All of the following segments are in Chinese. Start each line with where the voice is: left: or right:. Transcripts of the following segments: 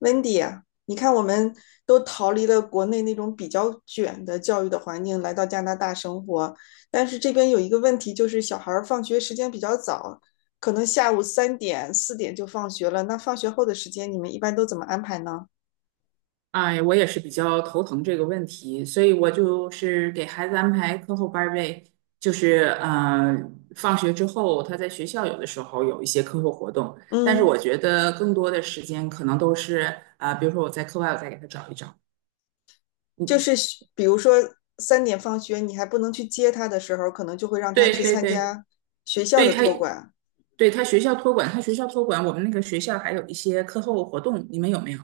left: Wendy 啊，你看我们都逃离了国内那种比较卷的教育的环境，来到加拿大生活，但是这边有一个问题，就是小孩儿放学时间比较早，可能下午三点、四点就放学了。那放学后的时间，你们一般都怎么安排呢？
right: 哎，我也是比较头疼这个问题，所以我就是给孩子安排课后班儿呗，就是放学之后他在学校有的时候有一些课后活动，但是
left: 嗯，
right: 我觉得更多的时间可能都是比如说我在课外我再给他找一找，
left: 就
right: 嗯，
left: 是比如说三点放学，你还不能去接他的时候，可能就会让他
right: 对
left: 去
right: 对
left: 参
right: 对，
left: 加学校
right: 对
left: 的
right: 他
left: 托管。
right: 对他学校托管，我们那个学校还有一些课后活动，你们有没有？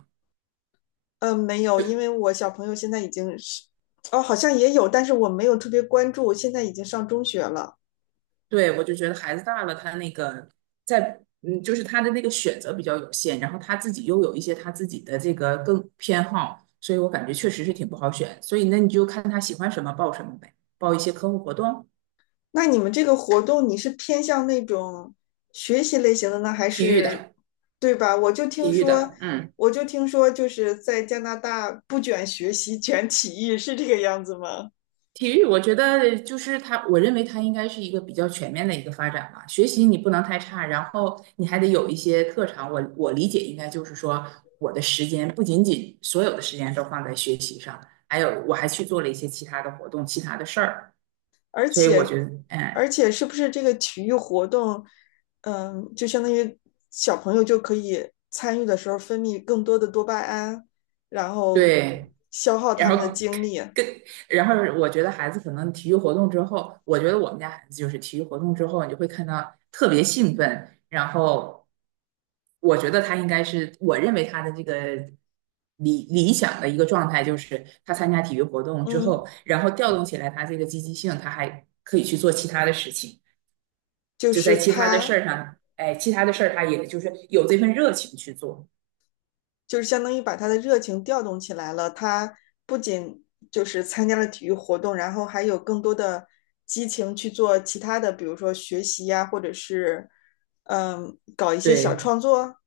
left: 嗯，没有，因为我小朋友现在已经是，哦，好像也有，但是我没有特别关注，现在已经上中学了。
right: 对，我就觉得孩子大了，他那个在就是他的那个选择比较有限，然后他自己又有一些他自己的这个更偏好，所以我感觉确实是挺不好选。所以那你就看他喜欢什么报什么呗，报一些课后活动，
left: 那你们这个活动，你是偏向那种学习类型的呢，还
right: 体育
left: 是
right: 的，
left: 对吧？我就听
right: 体育
left: 说，
right: 的，嗯。
left: 就是在加拿大不卷学习，卷体育，是这个样子吗？
right: 体育，我觉得就是它，我认为它应该是一个比较全面的一个发展吧。学习你不能太差，然后你还得有一些特长。我理解应该就是说，我的时间不仅仅所有的时间都放在学习上，还有我还去做了一些其他的活动、其他的事儿。
left: 而
right: 所以我觉
left: 且，
right: 得，嗯，
left: 而且是不是这个体育活动，嗯，就相当于小朋友就可以参与的时候分泌更多的多巴胺，然后
right: 对。
left: 消耗
right: 然
left: 他们的
right: 后
left: 精力，
right: 跟然后我觉得孩子可能体育活动之后，我觉得我们家孩子就是体育活动之后，你就会看到特别兴奋，然后我觉得他应该是我认为他的这个理想的一个状态，就是他参加体育活动之
left: 嗯，
right: 后，然后调动起来他这个积极性，他还可以去做其他的事情，
left: 就
right: 就在
left: 是
right: 其他的事
left: 他
right: 儿上，哎，其他的事儿他也就是有这份热情去做，
left: 就是相当于把他的热情调动起来了。他不仅就是参加了体育活动，然后还有更多的激情去做其他的，比如说学习呀、啊或者是搞一些小
right: 对。
left: 创作。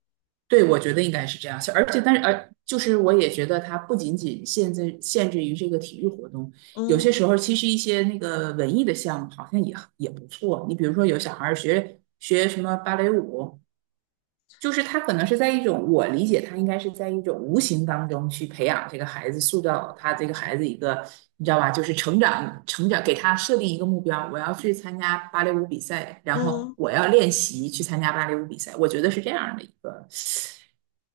right: 对，我觉得应该是这样。但是，就是我也觉得它不仅仅限制于这个体育活动，有些
left: 嗯
right: 时候其实一些那个文艺的项目好像也不错。你比如说，有小孩儿学学什么芭蕾舞，就是他可能是在一种，我理解他应该是在一种无形当中去培养这个孩子，塑造他这个孩子一个，你知道吧？就是成长，成长，给他设定一个目标，我要去参加芭蕾舞比赛，然后
left: 嗯。
right: 我要练习去参加芭蕾舞比赛。我觉得是这样的一个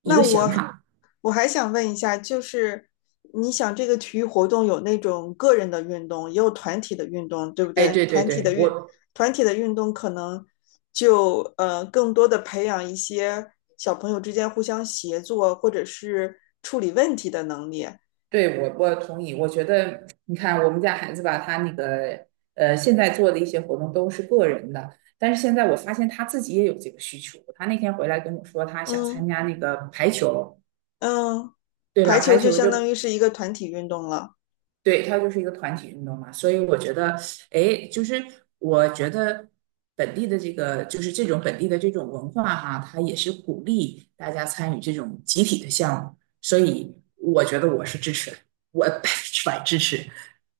right: 一
left: 那
right: 个想
left: 我
right: 法。
left: 我还想问一下，就是你想这个体育活动有那种个人的运动，也有团体的运动，对不
right: 哎，
left: 对？
right: 对对对，我
left: 团体的运动可能就更多的培养一些小朋友之间互相协作或者是处理问题的能力。
right: 对，我我同意。我觉得，你看我们家孩子吧，他那个现在做的一些活动都是个人的，但是现在我发现他自己也有这个需求。他那天回来跟我说，他想参
left: 嗯
right: 加那个排球，
left: 嗯，
right: 对吧？
left: 排
right: 排
left: 球就
right: 球
left: 相
right: 就，
left: 当于是一个团体运动了。
right: 对，他就是一个团体运动嘛。所以我觉得，哎，就是我觉得本地的这个，就是这种本地的这种文化哈，它也是鼓励大家参与这种集体的项目。所以我觉得我是支持的，我100%支持。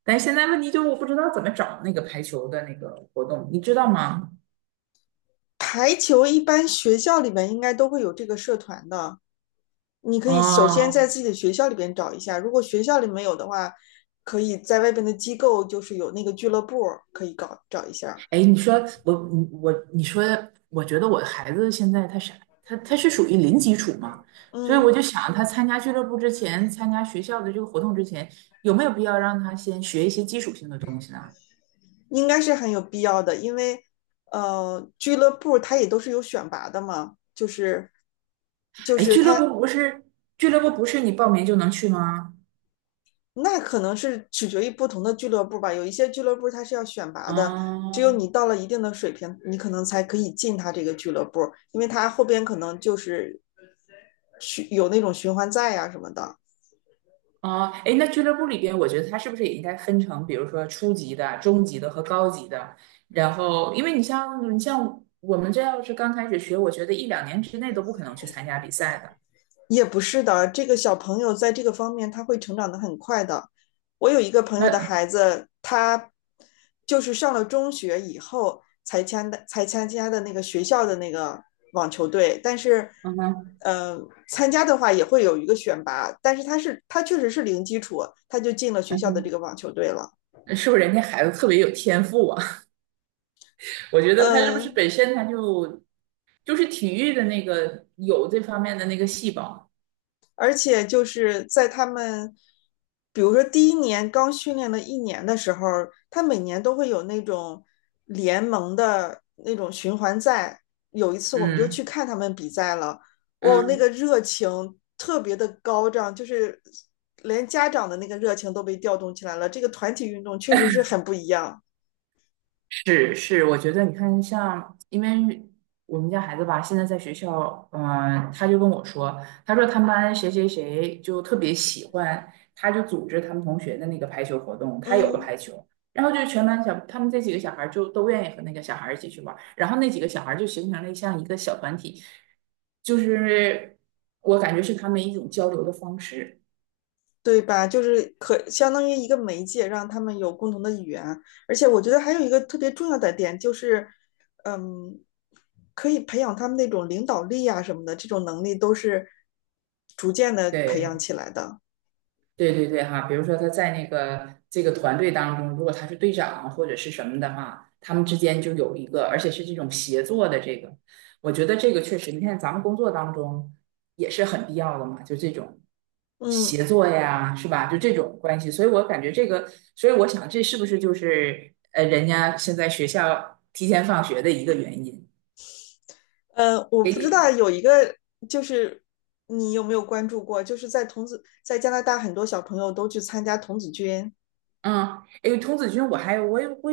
right: 但现在问题就是我不知道怎么找那个排球的那个活动，你知道吗？
left: 排球一般学校里面应该都会有这个社团的。你可以首先在
right: 哦，
left: 自己的学校里边找一下，如果学校里没有的话，可以在外边的机构，就是有那个俱乐部可以搞找一下。
right: 哎，你说，我觉得我孩子现在他啥，他他是属于零基础嘛，所以我
left: 嗯，
right: 就想他参加俱乐部之前，参加学校的这个活动之前，有没有必要让他先学一些基础性的东西呢？
left: 应该是很有必要的，因为俱乐部它也都是有选拔的嘛，就是就
right: 哎，
left: 是
right: 俱乐
left: 它
right: 部不是俱乐部不是你报名就能去吗？
left: 那可能是取决于不同的俱乐部吧，有一些俱乐部它是要选拔的。只有你
right: 啊。
left: 到了一定的水平，你可能才可以进他这个俱乐部，因为他后边可能就是有那种循环赛呀、什么的。
right: 啊，哎，那俱乐部里边，我觉得他是不是也应该分成，比如说初级的、中级的和高级的？然后，因为你像我们这要是刚开始学，我觉得一两年之内都不可能去参加比赛的。
left: 也不是的，这个小朋友在这个方面他会成长的很快的。我有一个朋友的
right: 那，
left: 孩子，他就是上了中学以后才参的，才参加的那个学校的那个网球队，但是，
right: 嗯哼，
left: 呃，参加的话也会有一个选拔，但是他确实是零基础，他就进了学
right: 嗯
left: 校的这
right: 哼，
left: 个网球队了。
right: 是不是人家孩子特别有天赋啊？我觉得他是不是
left: 嗯、呃
right: 本身就是体育的那个有这方面的那个细胞？
left: 而且就是在他们，比如说第一年刚训练了一年的时候，他每年都会有那种联盟的那种循环赛。有一次我们就
right: 嗯
left: 去看他们比赛了，哦，那个热情特别的高涨，就是连家长的那个热情都被调动起来了。这个团体运动确实是很不一样，
right: 是是，我觉得你看像，因为我们家孩子吧，现在在学校，他就跟我说，他说他们班谁谁谁就特别喜欢，他就组织他们同学的那个排球活动，他有个
left: 嗯。
right: 排球，然后就全班小，他们这几个小孩儿就都愿意和那个小孩儿一起去玩儿然后那几个小孩儿就形成了像一个小团体，就是我感觉是他们一种交流的方式，
left: 对吧？就是可相当于一个媒介，让他们有共同的语言。而且我觉得还有一个特别重要的点就是，嗯，可以培养他们那种领导力啊什么的，这种能力都是逐渐的培养
right: 对。
left: 起来的。
right: 对对对哈，比如说他在那个这个团队当中，如果他是队长或者是什么的话，他们之间就有一个，而且是这种协作的这个，我觉得这个确实，你看咱们工作当中也是很必要的嘛，就这种
left: 嗯
right: 协作呀，是吧？就这种关系，所以我感觉这个，所以我想这是不是就是人家现在学校提前放学的一个原因，
left: 我
right: 给
left: 不知道
right: 你
left: 有一个就是你有没有关注过，就是在童子在加拿大很多小朋友都去参加童子军。
right: 嗯，诶，童子军，我还我也我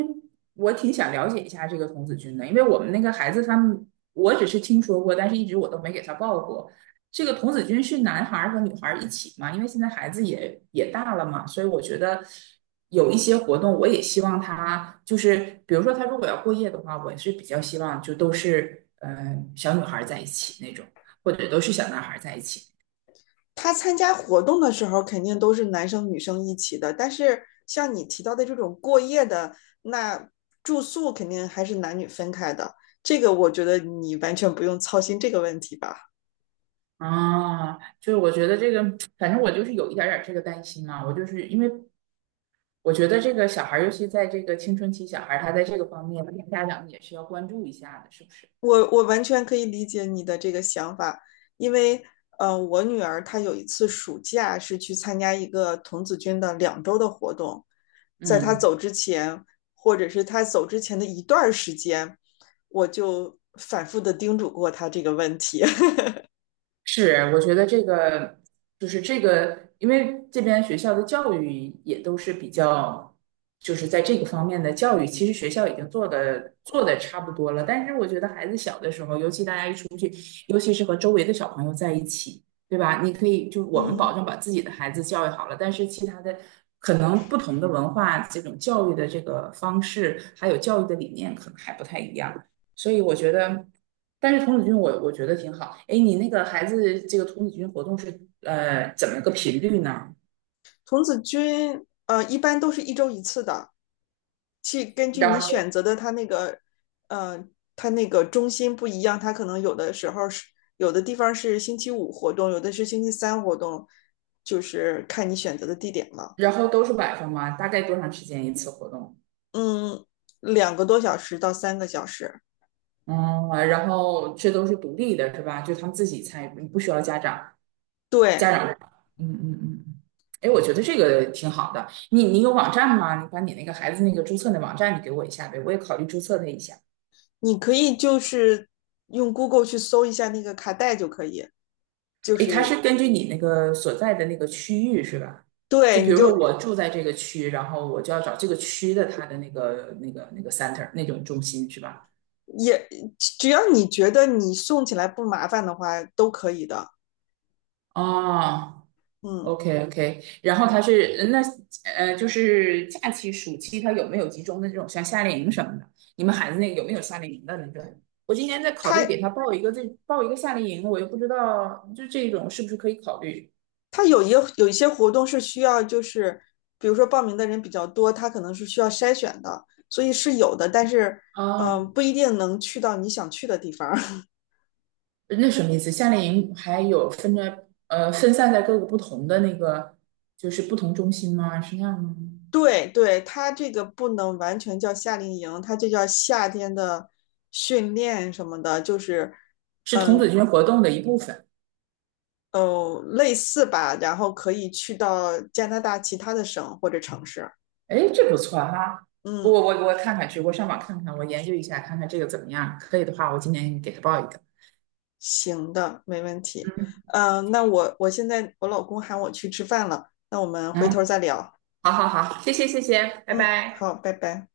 right: 我挺想了解一下这个童子军的，因为我们那个孩子他们，我只是听说过，但是一直我都没给他报过。这个童子军是男孩儿和女孩儿一起嘛？因为现在孩子也大了嘛，所以我觉得有一些活动，我也希望他就是，比如说他如果要过夜的话，我是比较希望就都是小女孩儿在一起那种，或者都是小男孩儿在一起。
left: 他参加活动的时候肯定都是男生女生一起的，但是像你提到的这种过夜的，那住宿肯定还是男女分开的。这个我觉得你完全不用操心这个问题吧，
right: 啊，就是我觉得这个，反正我就是有一点儿这个担心嘛。我就是因为我觉得这个小孩儿尤其在这个青春期小孩儿他在这个方面，家长也是要关注一下的，是不是？
left: 我完全可以理解你的这个想法，因为我女儿她有一次暑假是去参加一个童子军的两周的活动，在她
right: 嗯。
left: 走之前，或者是她走之前的一段时间，我就反复的叮嘱过她这个问题。
right: 是，我觉得这个就是这个，因为这边学校的教育也都是比较，就是在这个方面的教育，其实学校已经做的差不多了。但是我觉得孩子小的时候，尤其大家一出去，尤其是和周围的小朋友在一起，对吧？你可以就我们保
left: 嗯，
right: 证把自己的孩子教育好了，但是其他的可能不同的文化，这种教育的这个方式，还有教育的理念，可能还不太一样。所以我觉得，但是童子军我觉得挺好。哎，你那个孩子这个童子军活动是怎么个频率呢？
left: 童子军一般都是一周一次的，去根据你
right: 然后
left: 选择的它那个呃它那个中心不一样，它可能有的时候是有的地方是星期五活动，有的是星期三活动，就是看你选择的地点了。
right: 然后都是晚上吗？大概多长时间一次活动？
left: 嗯，两个多小时到三个小时，
right: 嗯，然后这都是独立的，是吧？就他们自己参与，不需要家长家
left: 对，
right: 长。嗯嗯嗯。哎，我觉得这个挺好的。你有网站吗？你把你那个孩子那个注册的网站你给我一下呗，我也考虑注册他一下。
left: 你可以就是用 Google 去搜一下那个卡带就可以，就
right: 诶，他
left: 是
right: 是根据你那个所在的那个区域是吧？就
left: 对，
right: 比
left: 你
right: 如
left: 就
right: 说我住在这个区，然后我就要找这个区的它的那个 center 那种中心是吧？
left: 也只要你觉得你送起来不麻烦的话，都可以的。
right: 哦
left: 嗯，
right: ，OK OK，然后他是那就是假期暑期他有没有集中的这种像夏令营什么的？你们孩子那个有没有夏令营的那种？我今年在考虑
left: 它
right: 给他报一个夏令营，我又不知道就这种是不是可以考虑
left: 它有一些活动是需要，就是比如说报名的人比较多，它可能是需要筛选的，所以是有的，但是
right: 啊？
left: 不一定能去到你想去的地方。
right: 那什么意思？夏令营还有分散在各个不同的那个就是不同中心吗？是那样吗？
left: 对对，它这个不能完全叫夏令营，它就叫夏天的训练什么的，就是
right: 是童子
left: 嗯
right: 军活动的一部分。
left: 哦类似吧，然后可以去到加拿大其他的省或者城市。
right: 哎，这不错哈！我
left: 嗯，
right: 我我看看去，我上网看看，我研究一下，看看这个怎么样。可以的话，我今年给他报一个。
left: 行的，没问题。
right: 嗯
left: 嗯，那我现在我老公喊我去吃饭了，那我们回
right: 嗯，
left: 头再聊。
right: 好好好，谢谢谢谢，拜
left: 嗯，
right: 拜。
left: 好，拜拜。